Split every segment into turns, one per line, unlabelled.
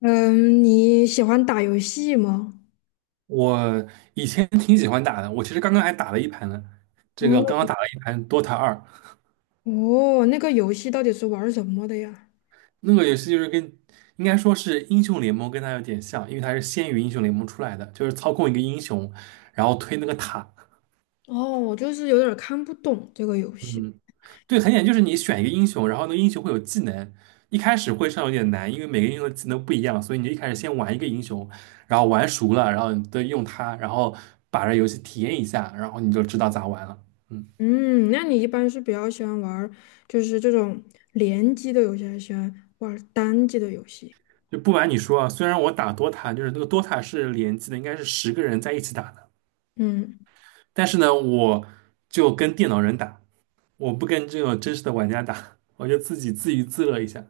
嗯，你喜欢打游戏吗？
我以前挺喜欢打的，我其实刚刚还打了一盘呢。这
嗯，
个刚刚打了一盘《Dota 二》，
哦，那个游戏到底是玩儿什么的呀？
那个游戏就是跟应该说是英雄联盟跟它有点像，因为它是先于英雄联盟出来的，就是操控一个英雄，然后推那个塔。
哦，我就是有点儿看不懂这个游戏。
嗯，对，很简单，就是你选一个英雄，然后那个英雄会有技能，一开始会上有点难，因为每个英雄的技能不一样，所以你就一开始先玩一个英雄，然后玩熟了，然后你再用它，然后把这游戏体验一下，然后你就知道咋玩了。嗯。
嗯，那你一般是比较喜欢玩儿，就是这种联机的游戏，还是喜欢玩儿单机的游戏？
就不瞒你说啊，虽然我打 DOTA，就是那个 DOTA 是联机的，应该是10个人在一起打的，
嗯
但是呢，我就跟电脑人打，我不跟这种真实的玩家打，我就自己自娱自乐一下。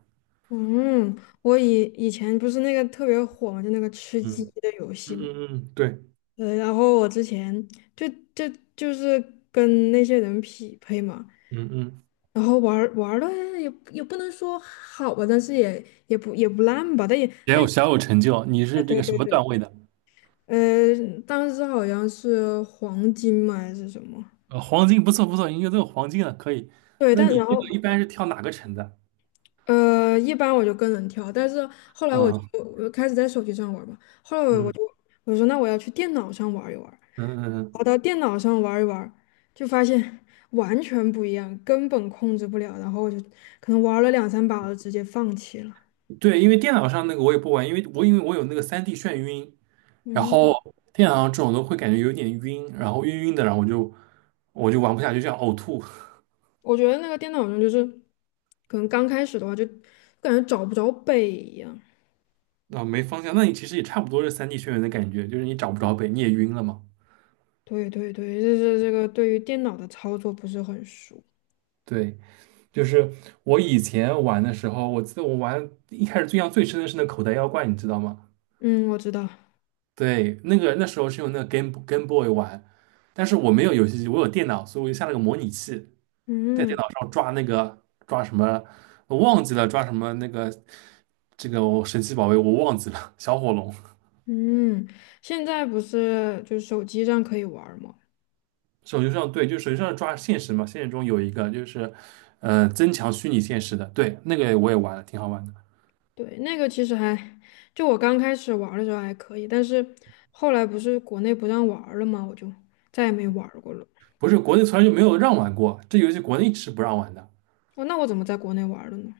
嗯，我以前不是那个特别火嘛，就那个吃鸡
嗯
的游戏
嗯
嘛。
嗯嗯，对，
然后我之前就就就是跟那些人匹配嘛。
嗯嗯，
然后玩儿玩儿的也不能说好吧，但是也不烂吧，但也
也
但
有小有成就。你是这
对
个什
对
么
对，
段位的？
当时好像是黄金嘛还是什么，
呃，黄金不错不错，应该都有黄金了，可以。
对，
那
但然
你这
后
个一般是跳哪个城的？
一般我就跟人跳，但是后来我就
嗯
我就开始在手机上玩儿嘛，后来
嗯
我说那我要去电脑上玩一玩儿，
嗯嗯，
跑到电脑上玩一玩儿，就发现 完全不一样，根本控制不了，然后我就可能玩了两三把，我就直接放弃了。
嗯对，因为电脑上那个我也不玩，因为我有那个三 d 眩晕，然后
嗯。
电脑上这种都会感觉有点晕，然后晕晕的，然后我就玩不下去，就想呕吐，
我觉得那个电脑上就是，可能刚开始的话就感觉找不着北一样。
啊，没方向。那你其实也差不多是三 d 眩晕的感觉，就是你找不着北，你也晕了嘛。
对对对，就是这个对于电脑的操作不是很熟。
对，就是我以前玩的时候，我记得我玩一开始印象最深的是那口袋妖怪，你知道吗？
嗯，我知道。
对，那个那时候是用那个 Game Boy 玩，但是我没有游戏机，我有电脑，所以我就下了个模拟器。在
嗯
电脑上抓那个抓什么，我忘记了抓什么那个这个我神奇宝贝我忘记了，小火龙。
嗯，现在不是就是手机上可以玩儿吗？
手机上对，就手机上抓现实嘛，现实中有一个就是，呃，增强虚拟现实的，对，那个我也玩了，挺好玩的。
对，那个其实还，就我刚开始玩儿的时候还可以，但是后来不是国内不让玩儿了吗？我就再也没玩儿过了。
不是国内从来就没有让玩过，这游戏国内是不让玩的。
哦，那我怎么在国内玩儿了呢？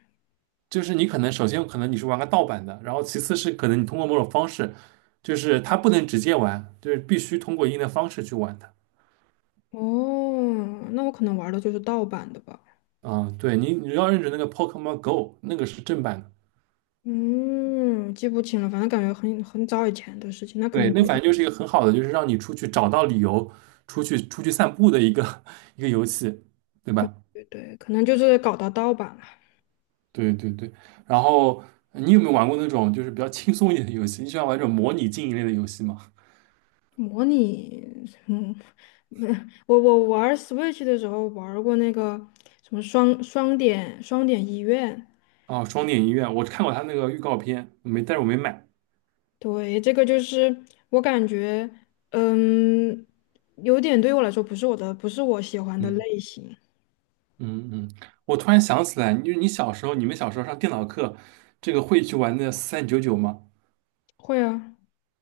就是你可能首先可能你是玩个盗版的，然后其次是可能你通过某种方式，就是它不能直接玩，就是必须通过一定的方式去玩的。
哦，那我可能玩儿的就是盗版的吧。
啊、对你要认准那个 Pokemon Go，那个是正版的。
嗯，记不清了，反正感觉很早以前的事情，那可
对，
能就
那反正就是一个很好的，就是让你出去找到理由，出去散步的一个 一个游戏，对
对
吧？
对对，可能就是搞到盗版了。
对对对。然后你有没有玩过那种就是比较轻松一点的游戏？你喜欢玩这种模拟经营类的游戏吗？
模拟，嗯，没我玩 Switch 的时候玩过那个什么双点医院，
哦，双点医院，我看过他那个预告片，没，但是我没买。
对，这个就是我感觉，嗯，有点对我来说不是我的，不是我喜欢的
嗯
类型。
嗯嗯，我突然想起来，你小时候，你们小时候上电脑课，这个会去玩的四三九九吗？
会啊，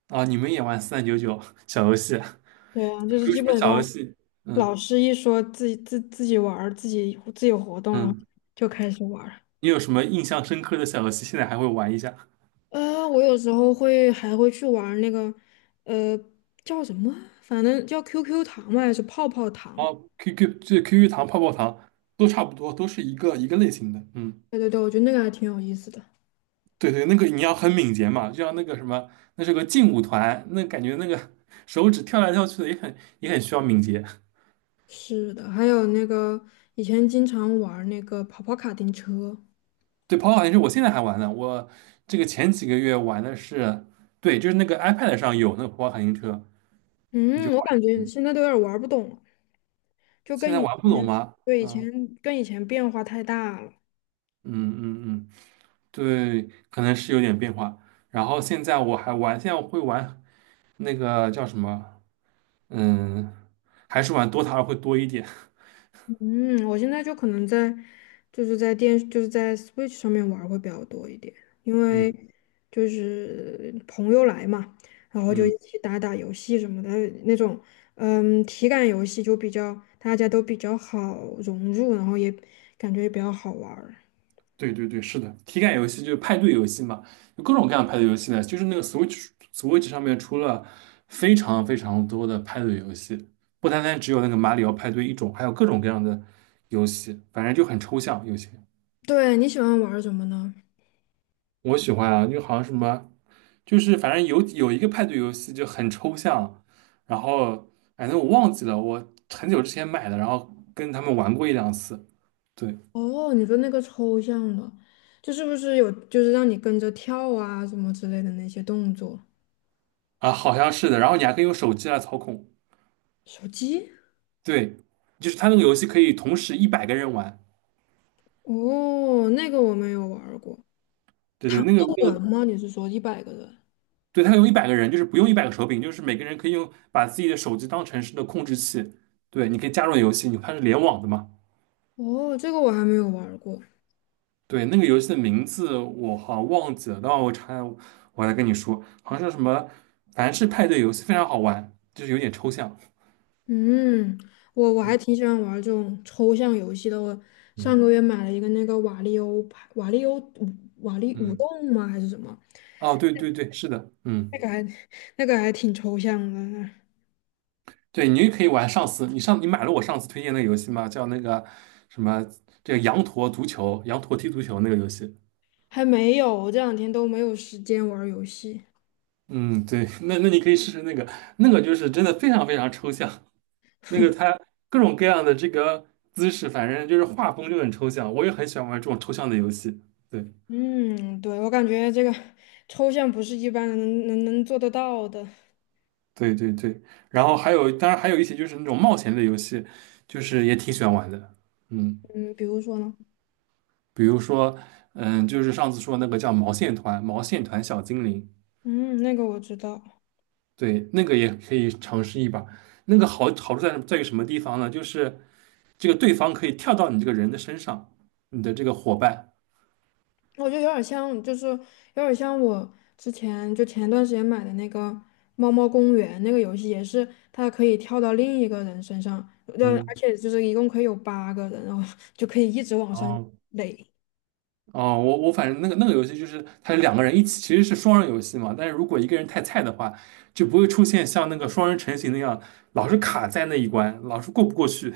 啊，你们也玩四三九九小游戏啊？
对啊，
有
就是
没有
基
什么
本
小游
上
戏？
老
嗯
师一说自己玩儿自己活动，了，
嗯。
就开始玩。
你有什么印象深刻的小游戏？现在还会玩一下？
我有时候会还会去玩儿那个，呃，叫什么啊？反正叫 QQ 糖嘛，还是泡泡糖？
哦，QQ 这 QQ 糖、泡泡糖都差不多，都是一个一个类型的。嗯，
对对对，我觉得那个还挺有意思的。
对对，那个你要很敏捷嘛，就像那个什么，那是个劲舞团，那感觉那个手指跳来跳去的也很也很需要敏捷。
是的，还有那个以前经常玩儿那个跑跑卡丁车，
对，跑跑糖也是我现在还玩呢，我这个前几个月玩的是，对，就是那个 iPad 上有那个跑跑卡丁车，你就
嗯，
玩
我感
就可
觉
以。
现在都有点儿玩儿不懂了，就
现
跟
在
以
玩不懂
前，
吗？
对，
嗯
跟以前变化太大了。
嗯嗯嗯对，可能是有点变化。然后现在我还玩，现在我会玩那个叫什么？嗯，还是玩 DOTA 会多一点。
嗯，我现在就可能在，就是在电，就是在 Switch 上面玩儿会比较多一点，因为
嗯
就是朋友来嘛，然后就一
嗯，
起打打游戏什么的那种，嗯，体感游戏就比较大家都比较好融入，然后也感觉也比较好玩儿。
对对对，是的，体感游戏就是派对游戏嘛，有各种各样的派对游戏呢。就是那个 Switch 上面出了非常非常多的派对游戏，不单单只有那个马里奥派对一种，还有各种各样的游戏，反正就很抽象有些。
对，你喜欢玩儿什么呢？
我喜欢啊，就好像什么。就是反正有一个派对游戏就很抽象，然后反正我忘记了，我很久之前买的，然后跟他们玩过一两次，对
哦，你说那个抽象的，就是不是有就是让你跟着跳啊什么之类的那些动作？
啊，好像是的，然后你还可以用手机来操控，
手机？
对，就是他那个游戏可以同时一百个人玩，
哦，那个我没有玩儿过。
对对，
糖
那个那
豆
个
人吗？你是说100个人？
对，他有一百个人，就是不用100个手柄，就是每个人可以用把自己的手机当成是的控制器，对，你可以加入游戏，你它是联网的嘛。
哦，这个我还没有玩儿过。
对，那个游戏的名字我好像忘记了，等会儿我查一下，我来跟你说，好像是什么凡是派对游戏，非常好玩，就是有点抽象。
嗯，我还挺喜欢玩儿这种抽象游戏的。我上
嗯
个月买了一个那个瓦力欧牌，瓦力欧舞瓦力舞
嗯，
动吗？还是什么？
哦，对对对，是的，
那
嗯，
个还那个还挺抽象的，
对，你也可以玩上次，你买了我上次推荐那个游戏吗？叫那个什么，这个羊驼足球，羊驼踢足球那个游戏。
还没有，这2天都没有时间玩儿游戏。
嗯，对，那那你可以试试那个，那个就是真的非常非常抽象，那个它各种各样的这个姿势，反正就是画风就很抽象，我也很喜欢玩这种抽象的游戏。对。
嗯，对，我感觉这个抽象不是一般人能做得到的。
对对对，然后还有，当然还有一些就是那种冒险类游戏，就是也挺喜欢玩的。嗯，
嗯，比如说呢？
比如说，嗯，就是上次说那个叫毛线团，毛线团小精灵，
嗯，那个我知道。
对，那个也可以尝试一把。那个好处在于什么地方呢？就是这个对方可以跳到你这个人的身上，你的这个伙伴，
我觉得有点像，就是有点像我之前就前段时间买的那个《猫猫公园》那个游戏，也是它可以跳到另一个人身上，而
嗯，
且就是一共可以有8个人，然后 就可以一直往
然
上
后。
垒。
哦，我反正那个游戏就是它是两个人一起，其实是双人游戏嘛。但是如果一个人太菜的话，就不会出现像那个双人成型那样，老是卡在那一关，老是过不过去。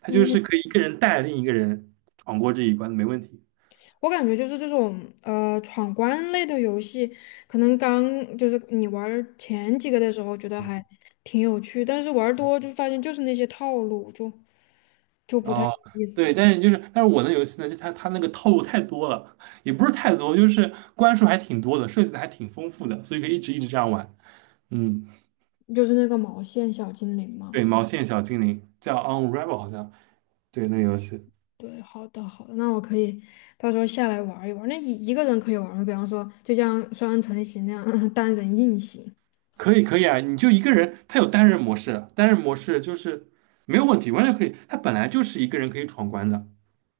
它就
嗯，
是可以一个人带另一个人闯过这一关，没问题。
我感觉就是这种闯关类的游戏，可能刚就是你玩儿前几个的时候觉得还挺有趣，但是玩儿多就发现就是那些套路，就不太有
哦，
意思
对，
了，
但是就是，但是我的游戏呢，就它那个套路太多了，也不是太多，就是关数还挺多的，设计的还挺丰富的，所以可以一直一直这样玩。嗯，
就是那个毛线小精灵嘛。
对，毛线小精灵叫 Unravel 好像，对，那个游戏。
对，好的好的，那我可以到时候下来玩一玩那一个人可以玩吗？比方说，就像双人成行那样 单人硬行。
可以可以啊，你就一个人，他有单人模式，单人模式就是没有问题，完全可以。他本来就是一个人可以闯关的。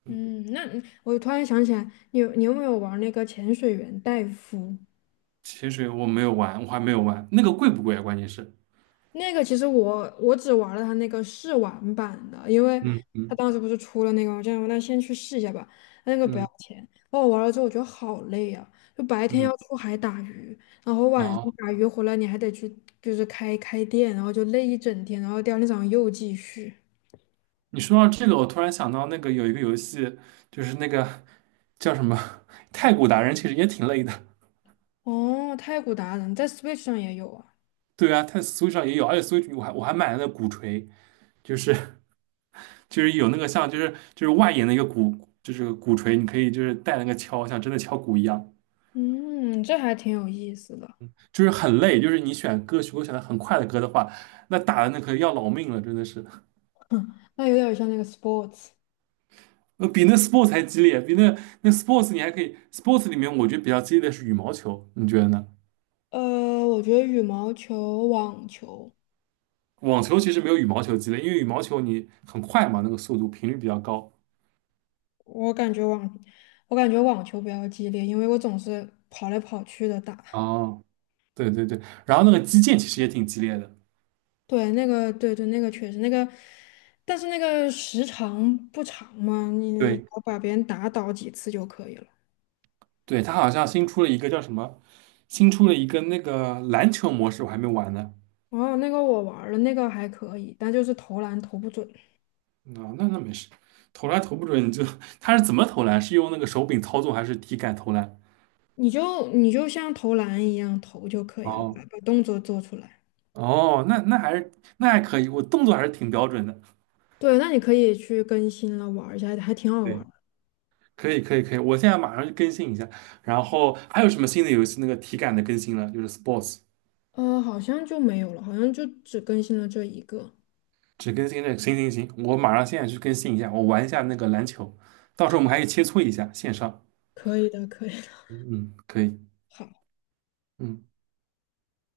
嗯，那你我突然想起来，你有没有玩那个潜水员戴夫？
潜水我没有玩，我还没有玩，那个贵不贵啊？关键是，
那个其实我只玩了他那个试玩版的，因为
嗯
他
嗯
当时不是出了那个，我这样那先去试一下吧，那个不要
嗯
钱。然我玩了之后，我觉得好累啊，就白天要
嗯，
出海打鱼，然后晚上
哦，
打鱼回来你还得去就是开店，然后就累一整天，然后第二天早上又继续。
你说到这个，我突然想到那个有一个游戏，就是那个叫什么《太鼓达人》，其实也挺累的。
哦，太古达人在 Switch 上也有啊，
对啊，它 Switch 上也有，而且 Switch 我还买了那鼓槌，就是就是有那个像就是外延的一个鼓，就是鼓槌，你可以就是带那个敲，像真的敲鼓一样。
嗯，这还挺有意思的，
就是很累，就是你选歌曲，如果选的很快的歌的话，那打的那可要老命了，真的是，
那有点像那个 sports。
呃，比那 sports 还激烈，比那 sports 你还可以，sports 里面我觉得比较激烈的是羽毛球，你觉得呢？
我觉得羽毛球、网球。
网球其实没有羽毛球激烈，因为羽毛球你很快嘛，那个速度频率比较高。
我感觉网，我感觉网球比较激烈，因为我总是跑来跑去的打。
哦，对对对，然后那个击剑其实也挺激烈的，
对，那个，对对，那个确实那个，但是那个时长不长嘛，你
对
我把别人打倒几次就可以了。
对，它好像新出了一个叫什么，新出了一个那个篮球模式，我还没玩呢。
哦，那个我玩儿了，那个还可以，但就是投篮投不准，
那没事，投篮投不准你就 他是怎么投篮？是用那个手柄操纵还是体感投篮？
你就像投篮一样投就可以了，
哦
把动作做出来。
哦，那还可以，我动作还是挺标准的。
对，那你可以去更新了玩儿一下，还挺好玩
对，
儿的。
可以可以可以，我现在马上就更新一下。然后还有什么新的游戏那个体感的更新了？就是 Sports
好像就没有了，好像就只更新了这一个。
只更新这个。行行行，我马上现在去更新一下，我玩一下那个篮球，到时候我们还可以切磋一下线上。
可以的，可以的。
嗯，可以，
好。
嗯。